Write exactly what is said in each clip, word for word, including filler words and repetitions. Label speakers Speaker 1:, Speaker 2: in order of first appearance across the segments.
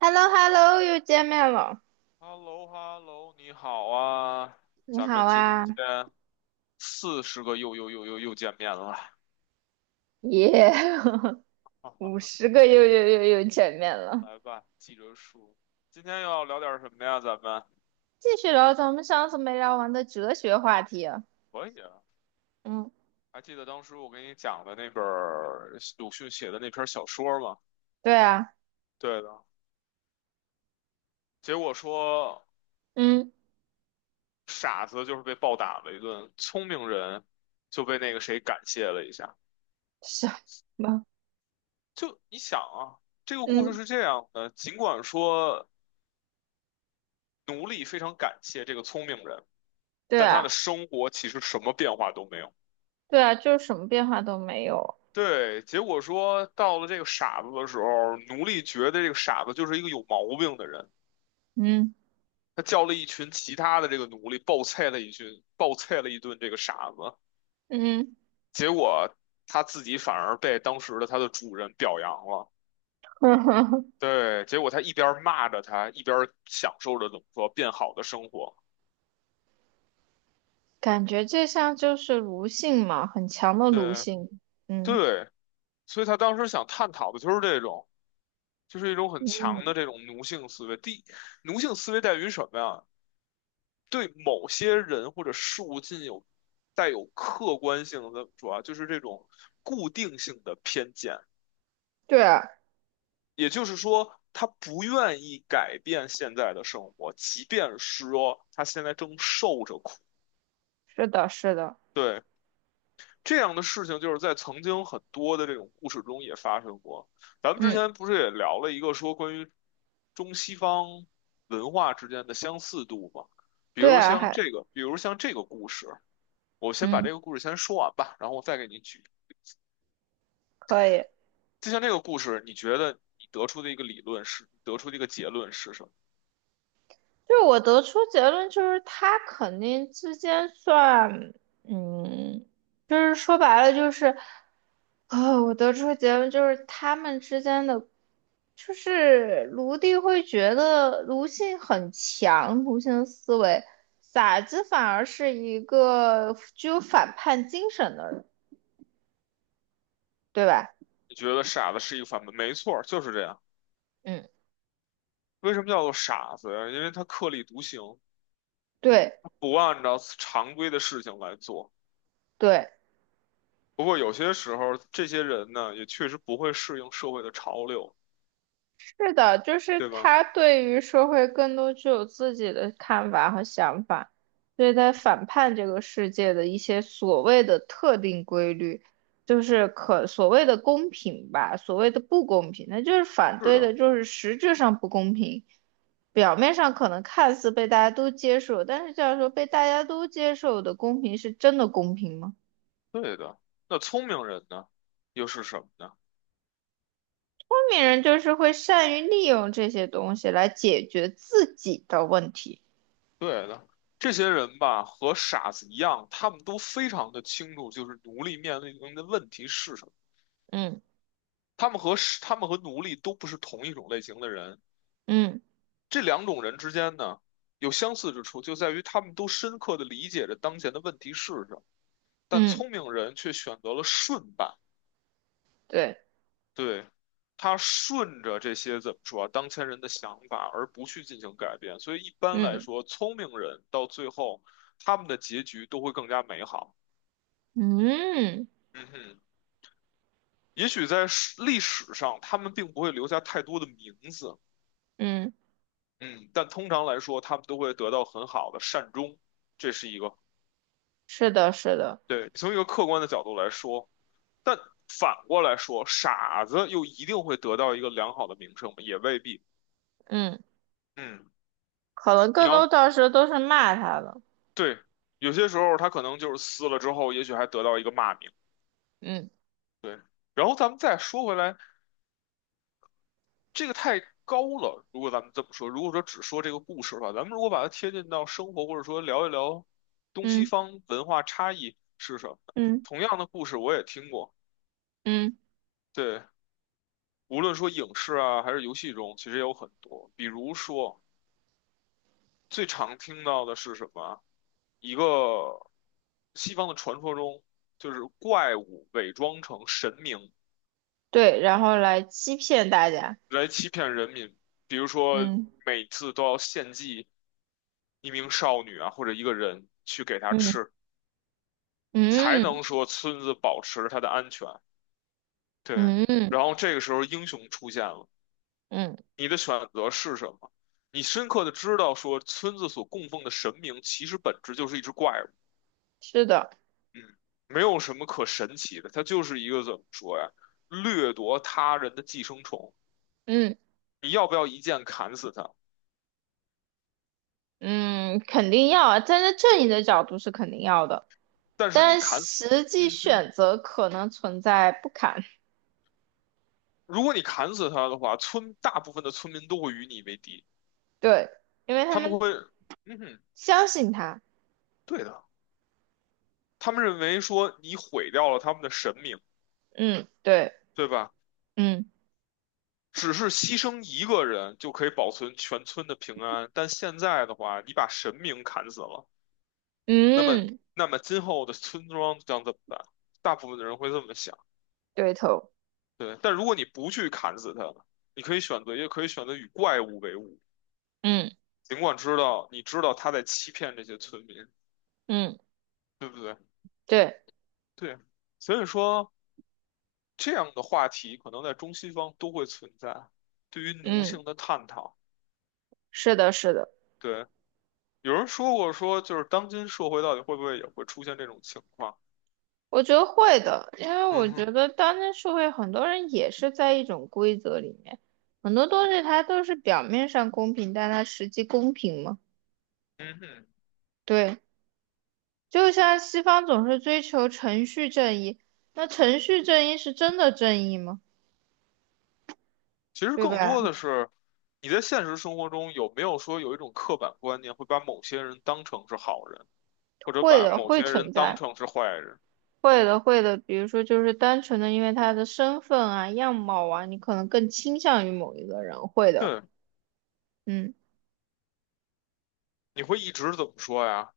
Speaker 1: h e l l o h e l l o 又见面了，
Speaker 2: h e l l o h e l l o 你好啊，
Speaker 1: 你
Speaker 2: 咱们
Speaker 1: 好
Speaker 2: 今
Speaker 1: 啊，
Speaker 2: 天四十个又又又又又见面了，
Speaker 1: 耶，五 十个又又又又见面了。
Speaker 2: 来吧，记着数。今天要聊点什么呀？咱们
Speaker 1: 继续聊咱们上次没聊完的哲学话题啊。
Speaker 2: 可以啊，
Speaker 1: 嗯，
Speaker 2: 还记得当时我给你讲的那本儿鲁迅写的那篇小说吗？
Speaker 1: 对啊，
Speaker 2: 对的，结果说
Speaker 1: 嗯，
Speaker 2: 傻子就是被暴打了一顿，聪明人就被那个谁感谢了一下。
Speaker 1: 什么？
Speaker 2: 就你想啊，这个故事
Speaker 1: 嗯，
Speaker 2: 是这样的，尽管说奴隶非常感谢这个聪明人。
Speaker 1: 对
Speaker 2: 但他
Speaker 1: 啊，
Speaker 2: 的生活其实什么变化都没有。
Speaker 1: 对啊，就是什么变化都没有。
Speaker 2: 对，结果说到了这个傻子的时候，奴隶觉得这个傻子就是一个有毛病的人。
Speaker 1: 嗯
Speaker 2: 他叫了一群其他的这个奴隶暴菜了一群，暴菜了一顿这个傻子。
Speaker 1: 嗯。
Speaker 2: 结果他自己反而被当时的他的主人表扬了。对，结果他一边骂着他，一边享受着怎么说变好的生活。
Speaker 1: 感觉这像就是奴性嘛，很强的奴
Speaker 2: 对
Speaker 1: 性。嗯，
Speaker 2: 对，所以他当时想探讨的就是这种。就是一种很强的
Speaker 1: 嗯，
Speaker 2: 这种奴性思维。第，奴性思维在于什么呀？对某些人或者事物进有带有客观性的，怎么说啊？就是这种固定性的偏见。
Speaker 1: 对啊，
Speaker 2: 也就是说，他不愿意改变现在的生活，即便是说他现在正受着苦。
Speaker 1: 是的，是的，
Speaker 2: 对。这样的事情就是在曾经很多的这种故事中也发生过。咱们之
Speaker 1: 嗯，
Speaker 2: 前不是也聊了一个说关于中西方文化之间的相似度吗？比
Speaker 1: 对
Speaker 2: 如
Speaker 1: 啊，
Speaker 2: 像
Speaker 1: 还，
Speaker 2: 这个，比如像这个故事，我先把
Speaker 1: 嗯，
Speaker 2: 这个故事先说完吧，然后我再给你举。
Speaker 1: 可以。
Speaker 2: 就像这个故事，你觉得你得出的一个理论是，得出的一个结论是什么？
Speaker 1: 就是我得出结论，就是他肯定之间算，嗯，就是说白了就是，呃，我得出结论就是他们之间的，就是卢棣会觉得卢性很强，卢性思维，傻子反而是一个具有反叛精神的人，对吧？
Speaker 2: 你觉得傻子是一个反面，没错，就是这样。
Speaker 1: 嗯，
Speaker 2: 为什么叫做傻子呀？因为他特立独行，
Speaker 1: 对
Speaker 2: 不按照常规的事情来做。
Speaker 1: 对。
Speaker 2: 不过有些时候，这些人呢，也确实不会适应社会的潮流，
Speaker 1: 是的，就是
Speaker 2: 对吧？
Speaker 1: 他对于社会更多具有自己的看法和想法，所以他反叛这个世界的一些所谓的特定规律，就是可所谓的公平吧，所谓的不公平，那就是反
Speaker 2: 是
Speaker 1: 对的，
Speaker 2: 的，
Speaker 1: 就是实质上不公平，表面上可能看似被大家都接受，但是这样说被大家都接受的公平是真的公平吗？
Speaker 2: 对的。那聪明人呢，又是什么呢？
Speaker 1: 聪明人就是会善于利用这些东西来解决自己的问题。
Speaker 2: 对的，这些人吧，和傻子一样，他们都非常的清楚，就是奴隶面临的问题是什么。
Speaker 1: 嗯
Speaker 2: 他们和是他们和奴隶都不是同一种类型的人。
Speaker 1: 嗯
Speaker 2: 这两种人之间呢，有相似之处，就在于他们都深刻的理解着当前的问题是什么。但
Speaker 1: 嗯。
Speaker 2: 聪明人却选择了顺办。
Speaker 1: 对，
Speaker 2: 对，他顺着这些怎么说啊，当前人的想法，而不去进行改变。所以一般来
Speaker 1: 嗯
Speaker 2: 说，聪明人到最后，他们的结局都会更加美好。
Speaker 1: 嗯
Speaker 2: 嗯哼，也许在史历史上，他们并不会留下太多的名字，
Speaker 1: 嗯，
Speaker 2: 嗯，但通常来说，他们都会得到很好的善终。这是一个，
Speaker 1: 是的，是的，
Speaker 2: 对，从一个客观的角度来说，但反过来说，傻子又一定会得到一个良好的名声吗？也未必。
Speaker 1: 嗯，
Speaker 2: 嗯。
Speaker 1: 可能
Speaker 2: 你
Speaker 1: 更多
Speaker 2: 要
Speaker 1: 到时候都是骂他的，
Speaker 2: 对，有些时候他可能就是撕了之后，也许还得到一个骂名。
Speaker 1: 嗯
Speaker 2: 对，然后咱们再说回来，这个太高了。如果咱们这么说，如果说只说这个故事的话，咱们如果把它贴近到生活，或者说聊一聊东西
Speaker 1: 嗯
Speaker 2: 方文化差异是什么，
Speaker 1: 嗯
Speaker 2: 同样的故事我也听过。
Speaker 1: 嗯，
Speaker 2: 对，无论说影视啊，还是游戏中，其实也有很多。比如说，最常听到的是什么？一个西方的传说中，就是怪物伪装成神明。
Speaker 1: 对，然后来欺骗大家，
Speaker 2: 来欺骗人民，比如说
Speaker 1: 嗯
Speaker 2: 每次都要献祭一名少女啊，或者一个人去给她
Speaker 1: 嗯
Speaker 2: 吃，才
Speaker 1: 嗯
Speaker 2: 能说村子保持它的安全。对，
Speaker 1: 嗯
Speaker 2: 然后这个时候英雄出现了，
Speaker 1: 嗯，
Speaker 2: 你的选择是什么？你深刻的知道说村子所供奉的神明其实本质就是一只怪物，
Speaker 1: 是的，
Speaker 2: 嗯，没有什么可神奇的，它就是一个怎么说呀，掠夺他人的寄生虫。
Speaker 1: 嗯
Speaker 2: 你要不要一剑砍死他？
Speaker 1: 嗯，肯定要啊，站在正义的角度是肯定要的，
Speaker 2: 但是你
Speaker 1: 但
Speaker 2: 砍，
Speaker 1: 实际
Speaker 2: 嗯哼。
Speaker 1: 选择可能存在不堪，
Speaker 2: 如果你砍死他的话，村大部分的村民都会与你为敌，
Speaker 1: 对，因为他
Speaker 2: 他们
Speaker 1: 们
Speaker 2: 会，嗯哼，
Speaker 1: 相信他，
Speaker 2: 对的，他们认为说你毁掉了他们的神明，
Speaker 1: 嗯，对，
Speaker 2: 对吧？
Speaker 1: 嗯
Speaker 2: 只是牺牲一个人就可以保存全村的平安，但现在的话，你把神明砍死了，那么，
Speaker 1: 嗯，
Speaker 2: 那么今后的村庄将怎么办？大部分的人会这么想，
Speaker 1: 对头。
Speaker 2: 对。但如果你不去砍死他，你可以选择，也可以选择与怪物为伍，
Speaker 1: 嗯
Speaker 2: 尽管知道你知道他在欺骗这些村民，
Speaker 1: 嗯，
Speaker 2: 对不对？
Speaker 1: 对，
Speaker 2: 对，所以说这样的话题可能在中西方都会存在，对于奴
Speaker 1: 嗯，
Speaker 2: 性的探讨。
Speaker 1: 是的，是的，
Speaker 2: 对，有人说过说，就是当今社会到底会不会也会出现这种情况？
Speaker 1: 我觉得会的，因为
Speaker 2: 嗯
Speaker 1: 我觉
Speaker 2: 哼，
Speaker 1: 得当今社会很多人也是在一种规则里面，很多东西它都是表面上公平，但它实际公平吗？
Speaker 2: 嗯哼，
Speaker 1: 对，就像西方总是追求程序正义，那程序正义是真的正义吗？
Speaker 2: 其实
Speaker 1: 对
Speaker 2: 更
Speaker 1: 吧？
Speaker 2: 多的是你在现实生活中有没有说有一种刻板观念，会把某些人当成是好人，或者
Speaker 1: 会
Speaker 2: 把
Speaker 1: 的，
Speaker 2: 某
Speaker 1: 会
Speaker 2: 些人
Speaker 1: 存
Speaker 2: 当
Speaker 1: 在，
Speaker 2: 成是坏人？
Speaker 1: 会的，会的。比如说，就是单纯的因为他的身份啊、样貌啊，你可能更倾向于某一个人，会的，
Speaker 2: 对，
Speaker 1: 嗯。
Speaker 2: 你会一直怎么说呀？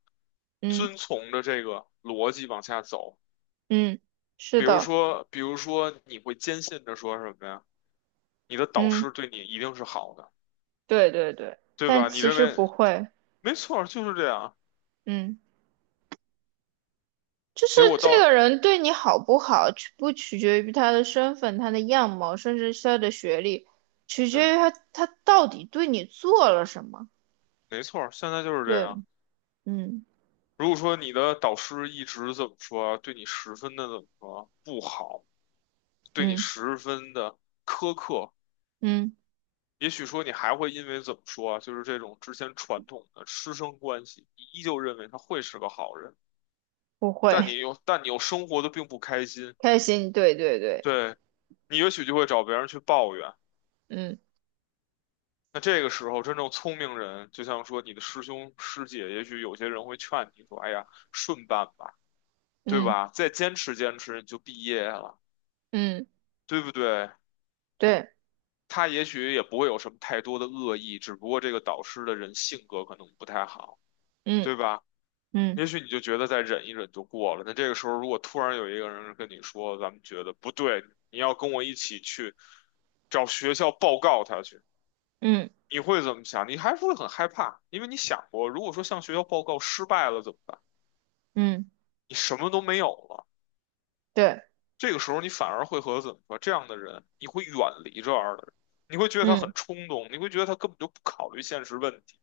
Speaker 1: 嗯。
Speaker 2: 遵从着这个逻辑往下走。
Speaker 1: 嗯，是
Speaker 2: 比如
Speaker 1: 的，
Speaker 2: 说，比如说，你会坚信着说什么呀？你的导
Speaker 1: 嗯，
Speaker 2: 师对你一定是好的，
Speaker 1: 对对对，
Speaker 2: 对
Speaker 1: 但
Speaker 2: 吧？你
Speaker 1: 其
Speaker 2: 认
Speaker 1: 实
Speaker 2: 为
Speaker 1: 不会，
Speaker 2: 没错儿，就是这样。
Speaker 1: 嗯，就是
Speaker 2: 结果
Speaker 1: 这
Speaker 2: 到，
Speaker 1: 个人对你好不好，取不取决于他的身份、他的样貌，甚至是他的学历，取
Speaker 2: 对，
Speaker 1: 决于他他到底对你做了什么。
Speaker 2: 没错儿，现在就是这
Speaker 1: 对，
Speaker 2: 样。
Speaker 1: 嗯
Speaker 2: 如果说你的导师一直怎么说，对你十分的怎么说不好，对你
Speaker 1: 嗯
Speaker 2: 十分的苛刻，
Speaker 1: 嗯，
Speaker 2: 也许说你还会因为怎么说，啊，就是这种之前传统的师生关系，你依旧认为他会是个好人，
Speaker 1: 不会，
Speaker 2: 但你 又但你又生活的并不开心，
Speaker 1: 开心，对对对，
Speaker 2: 对你也许就会找别人去抱怨。
Speaker 1: 嗯
Speaker 2: 那这个时候，真正聪明人，就像说你的师兄师姐，也许有些人会劝你说：“哎呀，顺办吧，对
Speaker 1: 嗯
Speaker 2: 吧？再坚持坚持，你就毕业了，
Speaker 1: 嗯，
Speaker 2: 对不对？”
Speaker 1: 对，
Speaker 2: 他也许也不会有什么太多的恶意，只不过这个导师的人性格可能不太好，
Speaker 1: 嗯
Speaker 2: 对吧？也
Speaker 1: 嗯
Speaker 2: 许你就觉得再忍一忍就过了。那这个时候，如果突然有一个人跟你说：“咱们觉得不对，你要跟我一起去找学校报告他去。”
Speaker 1: 嗯
Speaker 2: 你会怎么想？你还是会很害怕，因为你想过，如果说向学校报告失败了怎么办？
Speaker 1: 嗯，
Speaker 2: 你什么都没有了。
Speaker 1: 对，
Speaker 2: 这个时候，你反而会和怎么说这样的人，你会远离这样的人，你会觉得他很
Speaker 1: 嗯
Speaker 2: 冲动，你会觉得他根本就不考虑现实问题。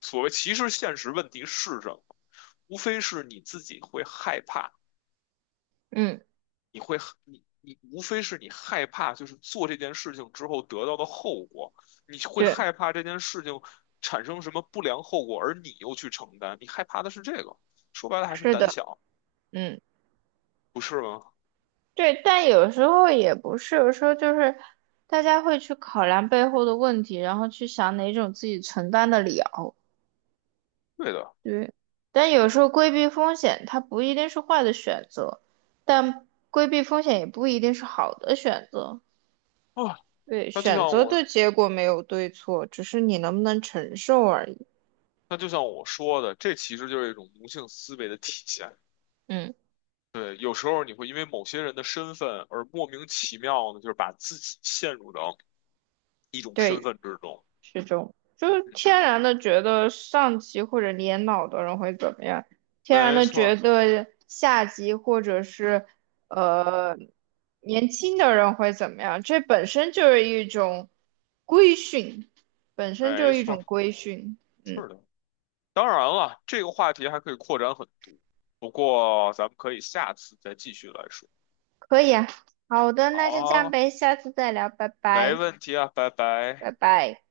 Speaker 2: 所谓其实现实问题是什么？无非是你自己会害怕，
Speaker 1: 嗯，
Speaker 2: 你会你你无非是你害怕，就是做这件事情之后得到的后果，你会
Speaker 1: 对，
Speaker 2: 害怕这件事情产生什么不良后果，而你又去承担，你害怕的是这个，说白了还是
Speaker 1: 是
Speaker 2: 胆
Speaker 1: 的，
Speaker 2: 小，
Speaker 1: 嗯。
Speaker 2: 不是吗？
Speaker 1: 对，但有时候也不是，有时候就是大家会去考量背后的问题，然后去想哪种自己承担得了。
Speaker 2: 对的
Speaker 1: 对，但有时候规避风险，它不一定是坏的选择，但规避风险也不一定是好的选择。
Speaker 2: 啊，
Speaker 1: 对，
Speaker 2: 那就像
Speaker 1: 选择的
Speaker 2: 我
Speaker 1: 结果没有对错，只是你能不能承受而已。
Speaker 2: 那就像我说的，这其实就是一种奴性思维的体现。
Speaker 1: 嗯，
Speaker 2: 对，有时候你会因为某些人的身份而莫名其妙的，就是把自己陷入到一种身
Speaker 1: 对。
Speaker 2: 份之中。
Speaker 1: 是这种，就是
Speaker 2: 嗯，
Speaker 1: 天然的觉得上级或者年老的人会怎么样，天然
Speaker 2: 没
Speaker 1: 的觉
Speaker 2: 错
Speaker 1: 得下级或者是呃年轻的人会怎么样，这本身就是一种规训，本身就
Speaker 2: 没
Speaker 1: 是一
Speaker 2: 错
Speaker 1: 种规训。嗯，
Speaker 2: 是的。当然了，这个话题还可以扩展很多，不过咱们可以下次再继续来说。
Speaker 1: 可以啊，好的，
Speaker 2: 好
Speaker 1: 那就这样
Speaker 2: 啊
Speaker 1: 呗，下次再聊，拜
Speaker 2: 没
Speaker 1: 拜，
Speaker 2: 问题啊，拜拜。
Speaker 1: 拜拜。